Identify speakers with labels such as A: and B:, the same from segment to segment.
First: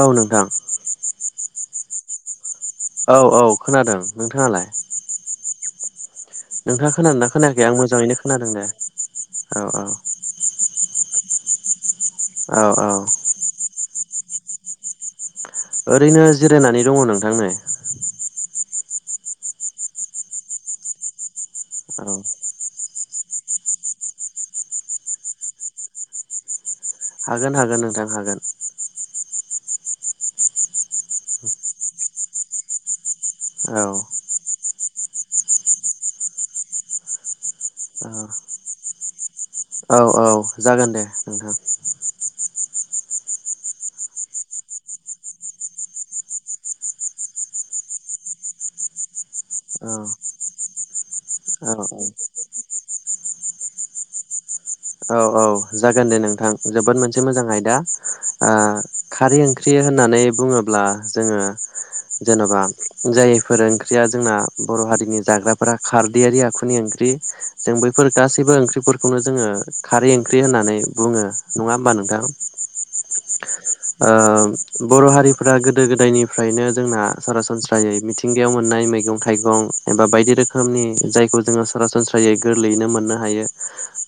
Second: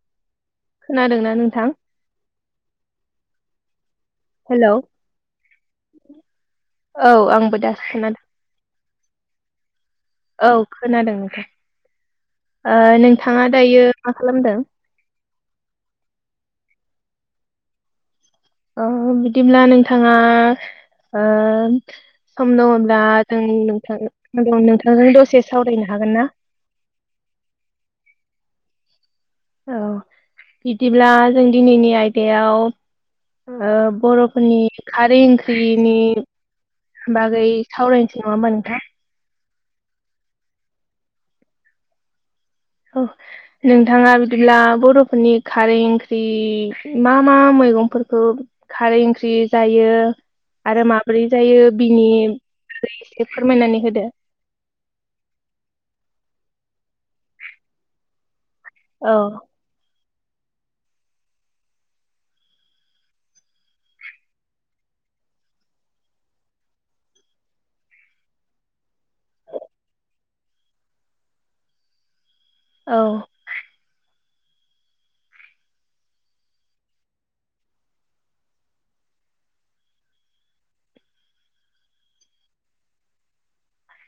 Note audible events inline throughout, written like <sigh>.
A: औ नोंथां
B: खोनादोंना नोंथां?
A: औ औ खोनादों नोंथाङालाय
B: हेलौ
A: नोंथाङा
B: औ
A: खोनादोंना
B: आंबो
A: खोनायाखै आं
B: दासो
A: मोजाङैनो खोनादों दे औ औ
B: औ खोनादों
A: औ औ
B: नोंथां नोंथाङा दायो मा खालामदों
A: ओरैनो जिरायनानै दङ नोंथां
B: अ बिदिब्ला नोंथाङा
A: औ
B: सम दङब्ला जों नोंथां द नोंथांजों दसे सावरायनो हागोन ना?
A: हागोन हागोन नोंथां हागोन
B: औ बिदिब्ला जों दिनैनि आयदायाव
A: औ
B: बर' नि खारै ओंख्रिनि बागै सावरायनोसै
A: औ
B: नङाामा नोंथां
A: औ औ जागोन दे नोंथां
B: <inaudible> नोंथाङा बिदिब्ला बर'फोरनि खारै ओंख्रि मा मा मैगंफोरखौ खारै ओंख्रि
A: औ
B: जायो आरो माब्रोरै जायो
A: औ
B: बिनि एसे फोरमायनानै होदो
A: औ औ जागोन दे नोंथां जोबोद मोनसे मोजां आयदा
B: औ
A: खारै ओं ओंख्रि होननानै बुङोब्ला जोङो जेन'बा जायफोर ओंख्रिया जोंना बर' हारिनि जाग्राफोरा खारदैयारि आखुनि ओंख्रि जों बैफोर गासैबो ओंख्रिफोरखौनो जोङो खारै ओंख्रि होननानै बुङो नङा होमबा नोंथां
B: औ
A: बर' हारिफोरा गोदो गोदायनिफ्रायनो जोंना सरासनस्रायै मिथि मिथिंगायाव मोननाय मैगं थाइगं एबा बायदि रोखोमनि जायखौ जोङो सरासनस्रायै गोरलैयैनो मोननो हायो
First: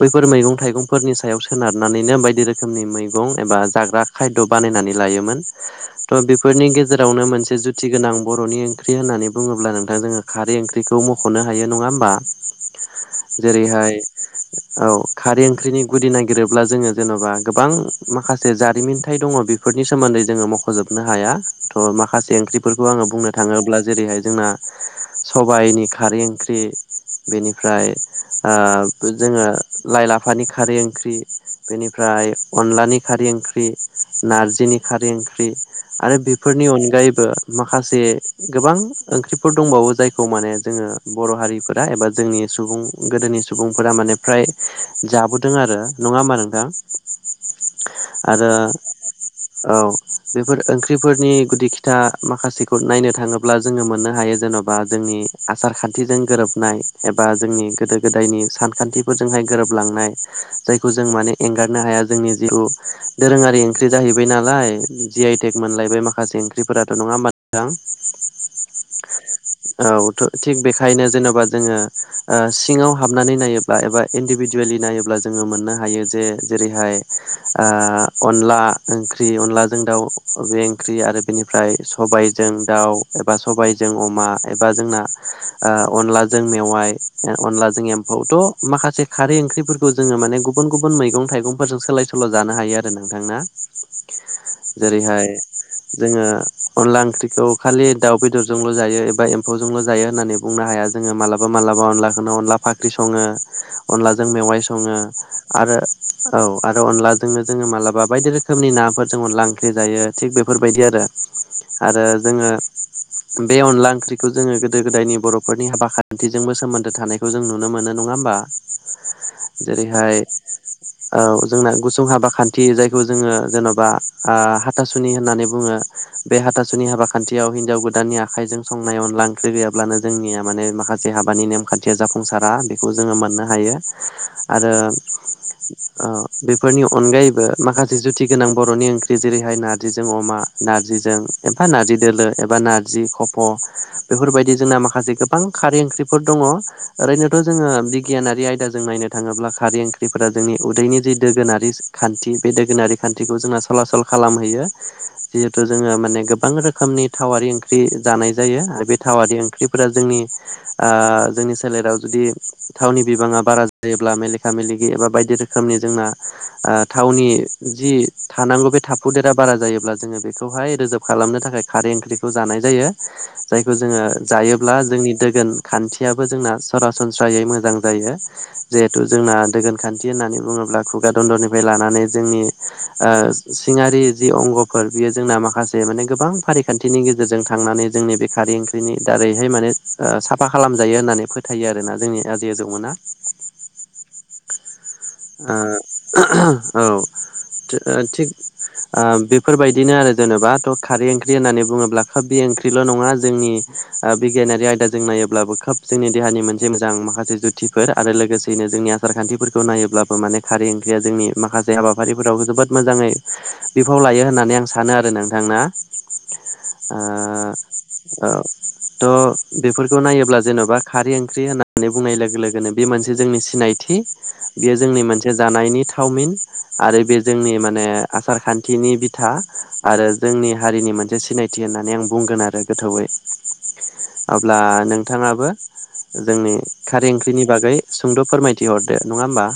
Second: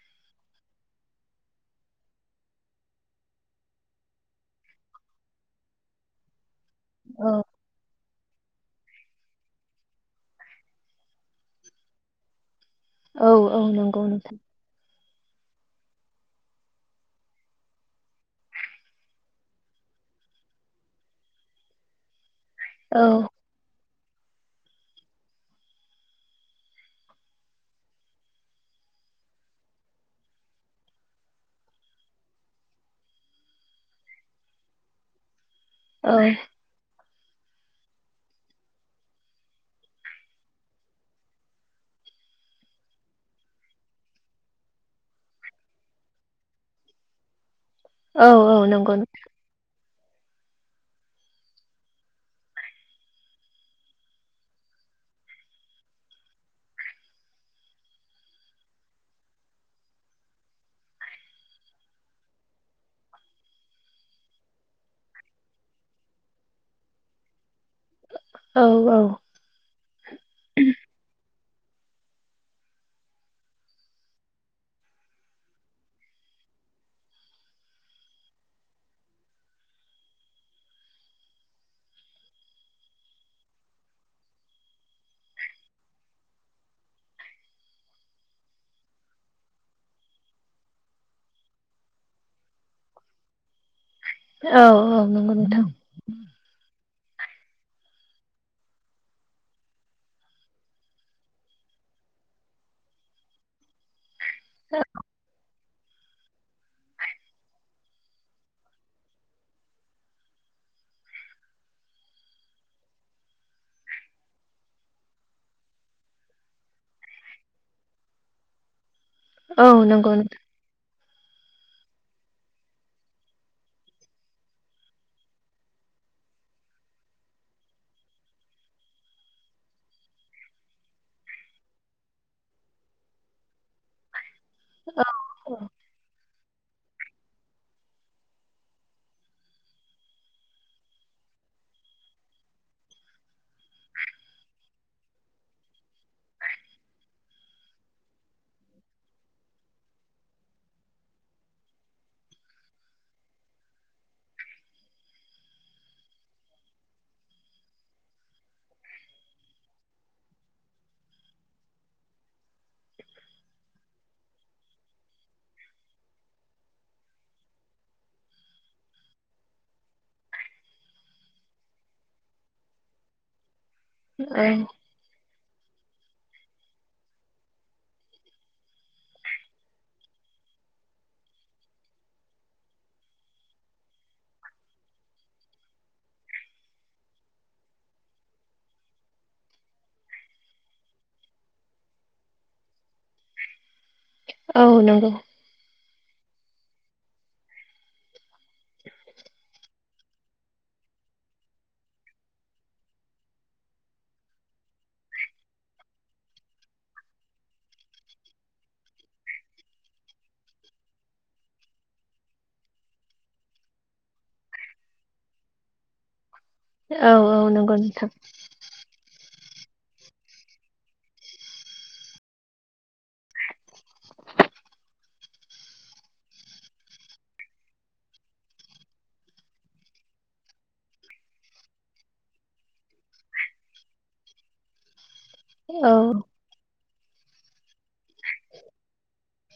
A: बैफोर मैगं थाइगंफोरनि सायाव सोनारनानैनो बायदि रोखोमनि मैगं एबा जाग्रा खाय बानायनानै लायोमोन थ' बेफोरनि गेजेरावनो मोनसे जुथि गोनां बर'निं ओंख्रि होननानै बुङोब्ला नोंथां जोङो खारै ओंख्रिखौ मख'नो हायो नङा होमबा
B: औ औ
A: जेरैहाय
B: नंगौ नोंथां
A: औ खारै ओंख्रिनि गुदि नागिरोब्ला जोङो जेन'बा गोबां माखासे जारिमिन दङ बेफोरनि सोमोन्दै जोङो मख'जोबनो हाया थ' माखासे ओंख्रिफोरखौ
B: औ
A: आङो बुंनो थाङोब्ला जेरैहाय जोंना सबायाइनि खारै ओंख्रि बेनिफ्राय जोङो लाइ लाफानि खारै ओंख्रि बेनिफ्राय अनलानि खारै ओंख्रि नारजिनि खारै ओंख्रि
B: औ
A: आरो बेफोरनि अनगायैबो माखासे गोबां ओंख्रिफोर दंबावो जायखौ माने जोङो बर' हारिफोर एबा जोंनि सुबुं गोदोनि सुबुंफोरा माने फ्राय जाबोदों आरो नङा होमा नोंथां
B: औ
A: आरो
B: औ नंगौ
A: औ बेफोर ओंख्रिफोरनि गुदि खिथा माखासेखौ नायनो थाङोब्ला जोङो मोननो हायो जेन'बा बा जोंनि आसार खान्थिजों गोरोबनाय एबा जोंनि गोदो गोदायनि सानखान्थि फोरजोंहाय गोरोबलांनाय जायखौ जों माने एंगारनो हाया जोंनि जिथु दोरोङारि ओंख्रि जाहैबाय नालाय जि आइटेक मोनलायबाय माखासे ओंख्रिफोराथ' नङा होमबा मोजां
B: औ औ।
A: औथ' थिग बेखायनो जेनेबा जोङो ओ सिङाव हाबनानै नायोब्ला एबा इन्दिभिजुवेलि नायोब्ला जोङो मोननो हायो जे जेरैहाय अनला ओंख्रि अनलाजों दाउ बे ओंख्रि आरो बेनिफ्राय सबायजों दाउ एबा सबायजों अमा एबा जोंना अनलाजों मेवाय अनला जोंनि एम्फौथ' माखासे खारै ओंख्रिफोरखौ जोङो माने गुबुन गुबुन मैगं थाइगंफोरजों सोलाय स सोल' जानो हायो आरो नोंथांना
B: औ औ
A: जेरैहाय
B: नंगौ नोंथां
A: जोङो अनला ओंख्रिखौ खालि दाउ बेदरजोंल' जायो एबा एम्फौजोंल' जायो होननानै बुंनो हाया जोङो मालाबा मालाबा अनलाखौनो अनला फाख्रि सङो। अनलाजों मेवाइ सङो आरो औ आरो अनलाजोंनो जोङो मालाबा बायदि रो रोखोमनि नाफोर जोङो लांख्रि जायो थिग बेफोरबायदि आरो आरो जोङो। बे अनला ओंख्रिखौ जोङो गोदो गोदायनि बर'फोरनि हाबा खान्थिजोंबो सोमोन्दो थानाय बे जों नुनो मोनो नङा होमबा?
B: औ नंगौ
A: जेरैहाय
B: नोंथां
A: जोंना गुसुं हाबा खान्थि जायखौ ज जोङो जेन'बा आ हाथासुनि होननानै बुङो बे हाथासुनि हाबा खान्थियाव हिनजाव गोदाननि आखाइजों संनाय अनला ओंख्रि गैयाब्लानो जोंनिया माने माखासे हाबानि नेमखा न्थिया जाफुंसारा बेखौ जोङो मोननो हायो। आरो
B: औ
A: ओ बेफोरनि अनगायैबो माखा जुथि गोनां बर'नि ओंख्रि जेरैहाय नारजिजों अमा नारजिजों एमफा नारजि दोलो एबा नारजि ख फ बेफोरबाय जों माखासे गोबां खारै ओंख्रिफोर दङ ओरैनोथ' जोङो बिगियानगिरि आयदा जों नायनो थाङोब्ला खारै ओंख्रिफोरा जोंनि उदैनि जि दोगोनारि खान्थि बे दोगोनारि खान्थिखौ जोंना सलासल खालामहैयो जिहेतु जोङो माने गोबां रो खोमनि थावारि ओंख्रि जानाय जायो आरो बे थावारि ओंख्रिफोरा जोंनि ओ जोंनि सोलेराव जुदि थावनि बिबाङा बारा जायोब्ला मेलेखा मेलेगि एबा बायदि रो खोमनि जोंना ओ थावनि जि थानांगौ बे थाफुदेरा बारा जायोब्ला जोङो बेखौहाय रोजाब खालामनो थाखाय खारै ओंख्रिखौ जानाय जायो। जायखौ जोङो
B: औ
A: जायोब्ला जोंनि दोगोन खान्थियाबो जोंना सरासनस्रायै मोजां जायो जिहेथु जोंना दोगोन खान्थि होननानै बुङोब्ला बिगादन्दरनिफ्राय लानानै जोंनि ओ सिङारि जि अंग'फोर बेयो जोंना माखासे माने गोबां फारि खान्थिनि गेजेरजों थांनानै जोंनि बे खारै ओंख्रिनि दारैहाय माने ओ साफा खालामजायो होननानै फो थायो आरोना जोंनि आजि आजौ मोना।
B: औ नंगौ।
A: औ <inaudible> थि-थिग ओ बेफोरबायदिनो आरो जेन'बा थ' खारै ओंख्रि होननानै बुङोब्ला ख बे ओंख्रिल' नङा जोंनि बिगियानारि आयदाजों नायोब्लाबो खोब जोंनि देहानि मोनसे मोजां माखासे जुथिफोर आरो लोगोसेयैनो जोंनिया सारखान्थिफोरखौ नायोब्ला माने खारै ओंख्रिया जोंनि माखासे हाबाफारिफोरावबो जोबोद मोजाङै बिफाव लायो होननानै आं सानो आरो नों थांना ओ
B: औ औ नंगौ नोंथां
A: औ थ' बेफोरखौ नायोब्ला जेन'बा खारै ओंख्रि होननानै बुंनाय लोगो लोगोनो बे मोनसे जोंनि सिनाय थि जोंनि मोनसे जानायनि थावमिन आरो बे जोंनि माने आसार खान्थिनि बिथा । आरो जोंनि हारिनि मोनसे सिनायथि होननानै आं बुंगोन आरो गोथौयै । अब्ला नोंथाङाबो
B: औ
A: जोंनि खारै ओंख्रिनि बागै सुंद' फोरमायथि हरदो नङा होमबा?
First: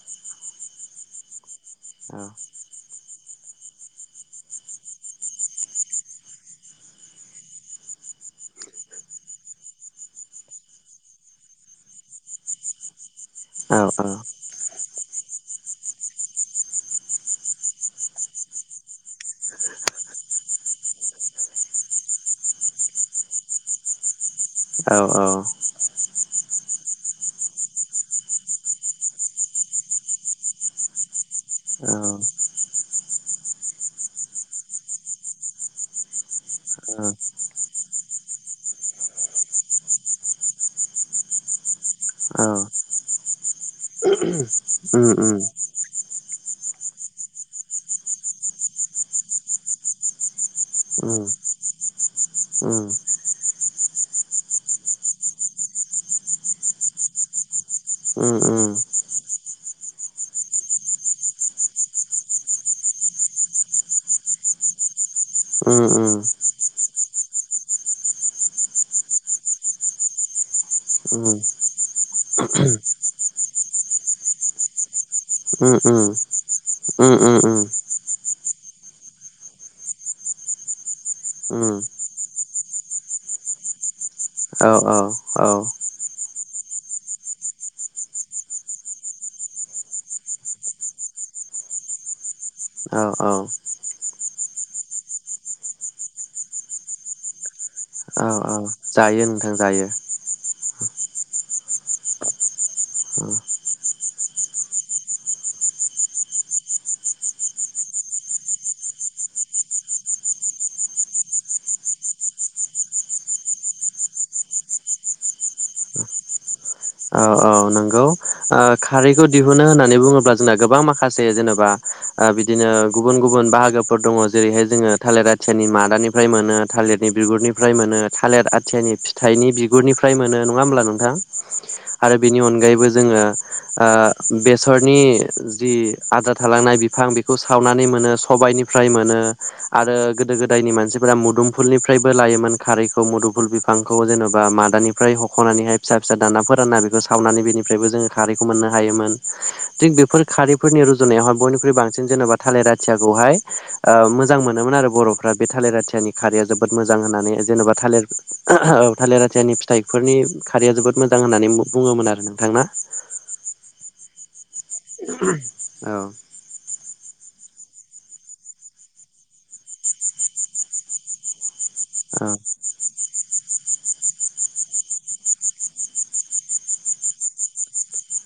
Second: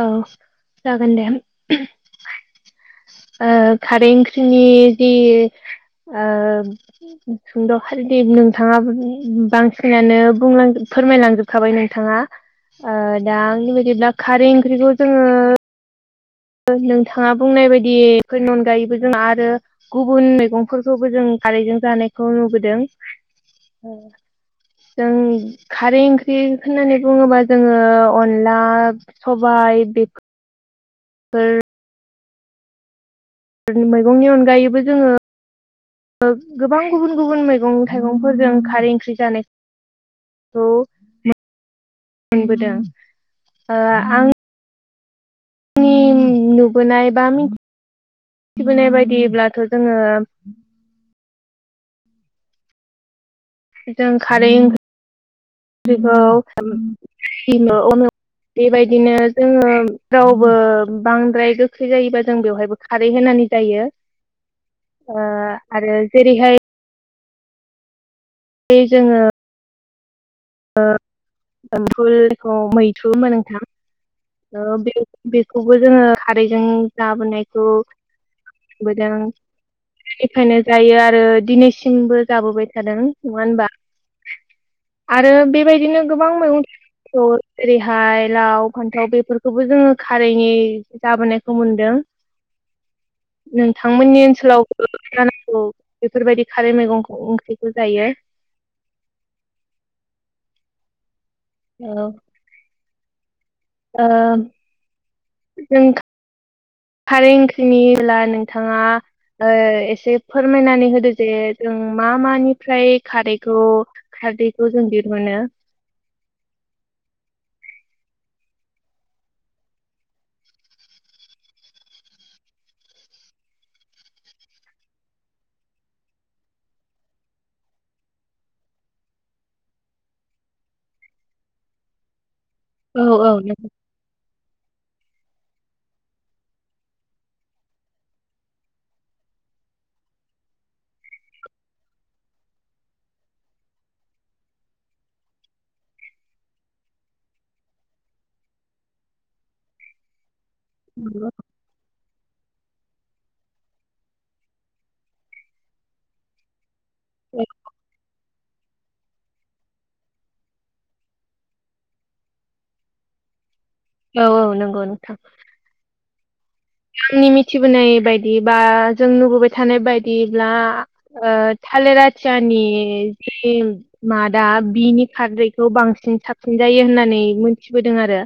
B: औ जागोन दे।
A: औ
B: ओ खारै ओंख्रिनि जि ओ सुंद' खादि नोंथाङा बांसिनानो बुंलांजोब फोरमायलांजोब खाबाय नोंथाङा दा ओ आंनि
A: औ औ
B: बादिब्ला खारै ओंख्रिखौ जोङो नोंथाङा बुंनाय बायदिफोरनि अनगायैबो जों आरो गुबुन मैगंफोरखौबो जों खारैजों जानायखौ नुबोदों।
A: औ
B: जों खारै ओंख्रि होननानै बुङोबा जोङो अनला सबाइ बेखौ फोर
A: औ
B: मैगंनि अनगायैबो जोङो गोबां गुबुन गुबुन मैगं थाइगंफोरजों खारै ओंख्रि जानाय खौ मो
A: औ
B: मोनबोदों
A: <unintelligible> उम उम
B: जोंनि नुबोनाय बा मिथिबोनाय बायदिब्लाथ' जोङो
A: ओम ओम
B: जों खारै ओंख्रि ख्रिखौ <unintelligible>
A: उम
B: बेबायदिनो जोङो रावबो बांद्राय गोखै जायोबा जों बेवहायबो खारै होनानै जायो
A: <inaudible>
B: ओ
A: उम उम
B: आरो जेरैहाय बे जोङो <unintelligible>
A: उम
B: एमफुलखौ <unintelligible> मैथुमोन नोंथां ओ बे बेखौबो जोङो खारैजों
A: उम उम
B: जाबोनायखौ नुबोदों निफ्रायनो जायो आरो
A: उम
B: दिनैसिमबो जाबोबाय थादों नङा होनबा
A: औ औ
B: आरो बेबायदिनो गोबां मैगं थाइ ओेरैहाय लाव फान्थ थाव बेफोरखौबो जोङो खारैनि जाबोनायखौ मोनदों
A: औ औ
B: नोंथांमोननि ओनसोलाव जानांगौ बेफोरबायदि खारै मैगं ओंख्रिखौ जायो
A: औ औ जायो नोंथां जायो
B: औ
A: उम
B: ओ जों खारै ओंख्रिनिब्ला नोंथाङा ओ एसे फोरमायनानै होदो जे जों मा मानिफ्राय खारैखौ खारदैखौ जों दिरुनो
A: औ औ नोंगौ ओ खारैखौ दिहुनो होननानै बुङोब्ला जोंना गोबां माखासे जेनेबा ओ बिदिनो गुबुन गुबुन बाहागोफोर दङ जेरैहाय जोङो थालिर आथियानि मादानि निफ्राय मोनो थालिरनि बिगुरनिफ्राय मोनो थालिर आथियानि फिथाइनि बिगुरनिफ्राय मोनो नङा होमब्ला नोंथां आरो बेनि अनगायैबो
B: औ
A: जोङो
B: औ
A: ओ बेसरनि जि आदार थालांनाय बिफां बेखौ सावनानै मोनो सबायनिफ्राय मोनो आरो गोदो गोदायनि मानसिफोरा मुदुमफुलनिफ्रायबो लायोमोन खारैखौ मुदुमफुल बि बिफांखौ जेनेबा मादानिफ्राय हख'नानैहाय फिसा फिसा दानना फोराना बेखौ सावनानै बेनिफ्रायबो जोङो आरैखौ मोननो होयोमोन खारैफोरनि
B: नंगौ
A: रुजुनायावहा बयनिख्रुय बा जों जेनेबा थालिर आथियाखौहाय ओ मोजां मोनोन आरो बर'फ्रा बे थालिर आथियानि खारिया जोबोद जोबोद मोजां होननानै जेन'बा थालिर <unintelligible> थालिर आथियानि फिथाइफोरनि खारैया जोबोद मोजां होननानै बुङोमोन आरो नोंथांना
B: औ औ नोंग
A: <unintelligible> औ
B: आनि मिथिबोनाय बायदि बा जों नुबोबाय थानाय बायदिब्ला ओ
A: औ
B: थालिराथियानि मादा बिनि खारादैखौ बांसिन साबसिन जायो होननानै मोनथिबोदों आरो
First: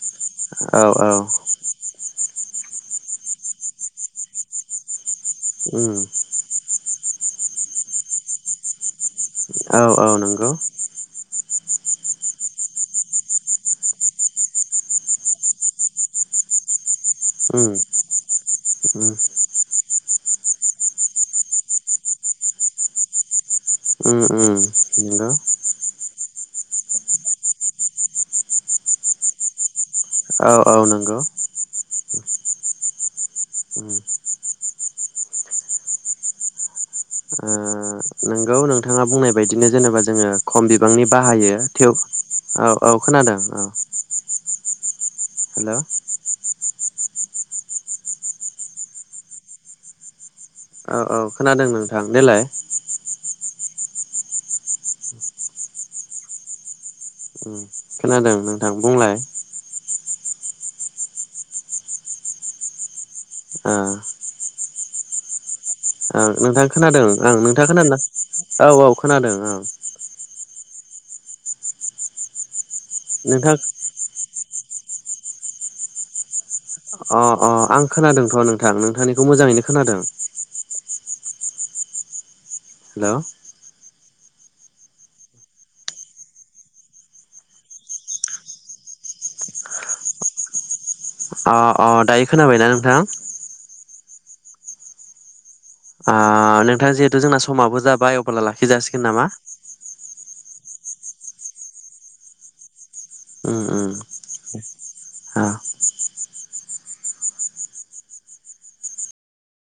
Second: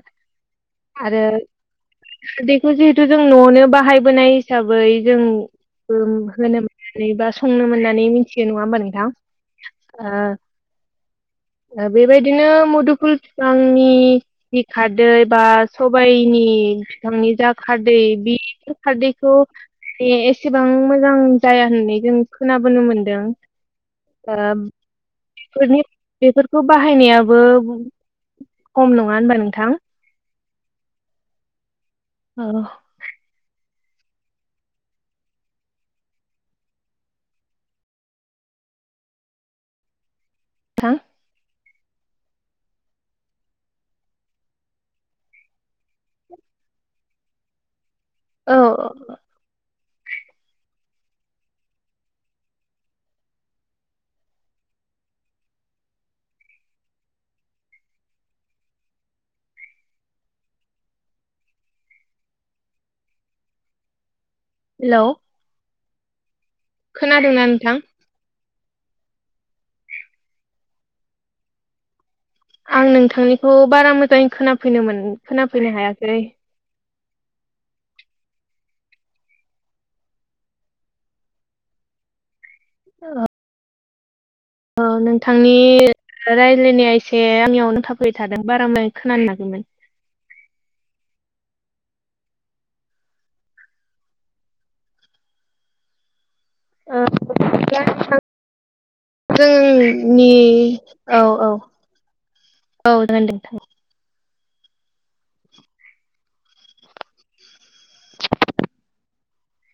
A: औ
B: आरो दिखु जि न'नो बाहायबोनाय हिसाबै जों
A: उम
B: होनो बा संनो मोननानै मिथियो नंङा होमबा नोंथां
A: औ औ
B: ओ
A: नोंगौ
B: ओ बेबायदिनो मुदुफुल फिफांनि बि खारदै बा सबाइनि फिफांनि
A: उम
B: खारदै बि
A: उम
B: खारदैखौ बे एसेबां मोजां जाया होननानै जों खोनाबोनो मोनदों।
A: उम उम नंगौ
B: ओ बेफोरखौ बाहायनायाबो खम नंङा होनबा नोंथां
A: औ औ नंगौ।
B: औ।
A: उम ओ नोंगौ नोंथांङा बुंनाय बायदिनो जेनेबा जोङो खम
B: नोंथां
A: बिबांनि बाहायो। थेव औ औ खोनादों औ। हेल'।
B: औ ।
A: औ औ खोनादों नोंथां देलाय ओम खोनादों नोंथां बुंलाय ओ।
B: हेल'।
A: ओं नोंथां खोनादों ओं नोंथाङा
B: नोंथां
A: खोनादोंना औ औ खोनादों ओं।
B: आं नोंथांनिखौ
A: नोंथां
B: बारा मोजांङै खोनफैनोमोन खोनाफैनो हायासै।
A: अ अ आं खोनादोंथ' नोंथां नोंथांनिखौ मोजांङैनो खोनांदों। हेल'।
B: ओ नोंथांनि ओ रायज्लायनाया एसे आंनियावनो नांथाफैबाय थादों बारा मोखोनानो मोनाखैमोन।
A: अ अ दायो खोनाबायना नोंथांङा। ओ नोंथांङा
B: ओ
A: जिहेथु जोंना
B: दा
A: समाबो जाबाय अबला लाखिज जासिगोन नामा।
B: नि औ औ औ जागोनदे नोंथां।
A: ओम।
B: <inaudible>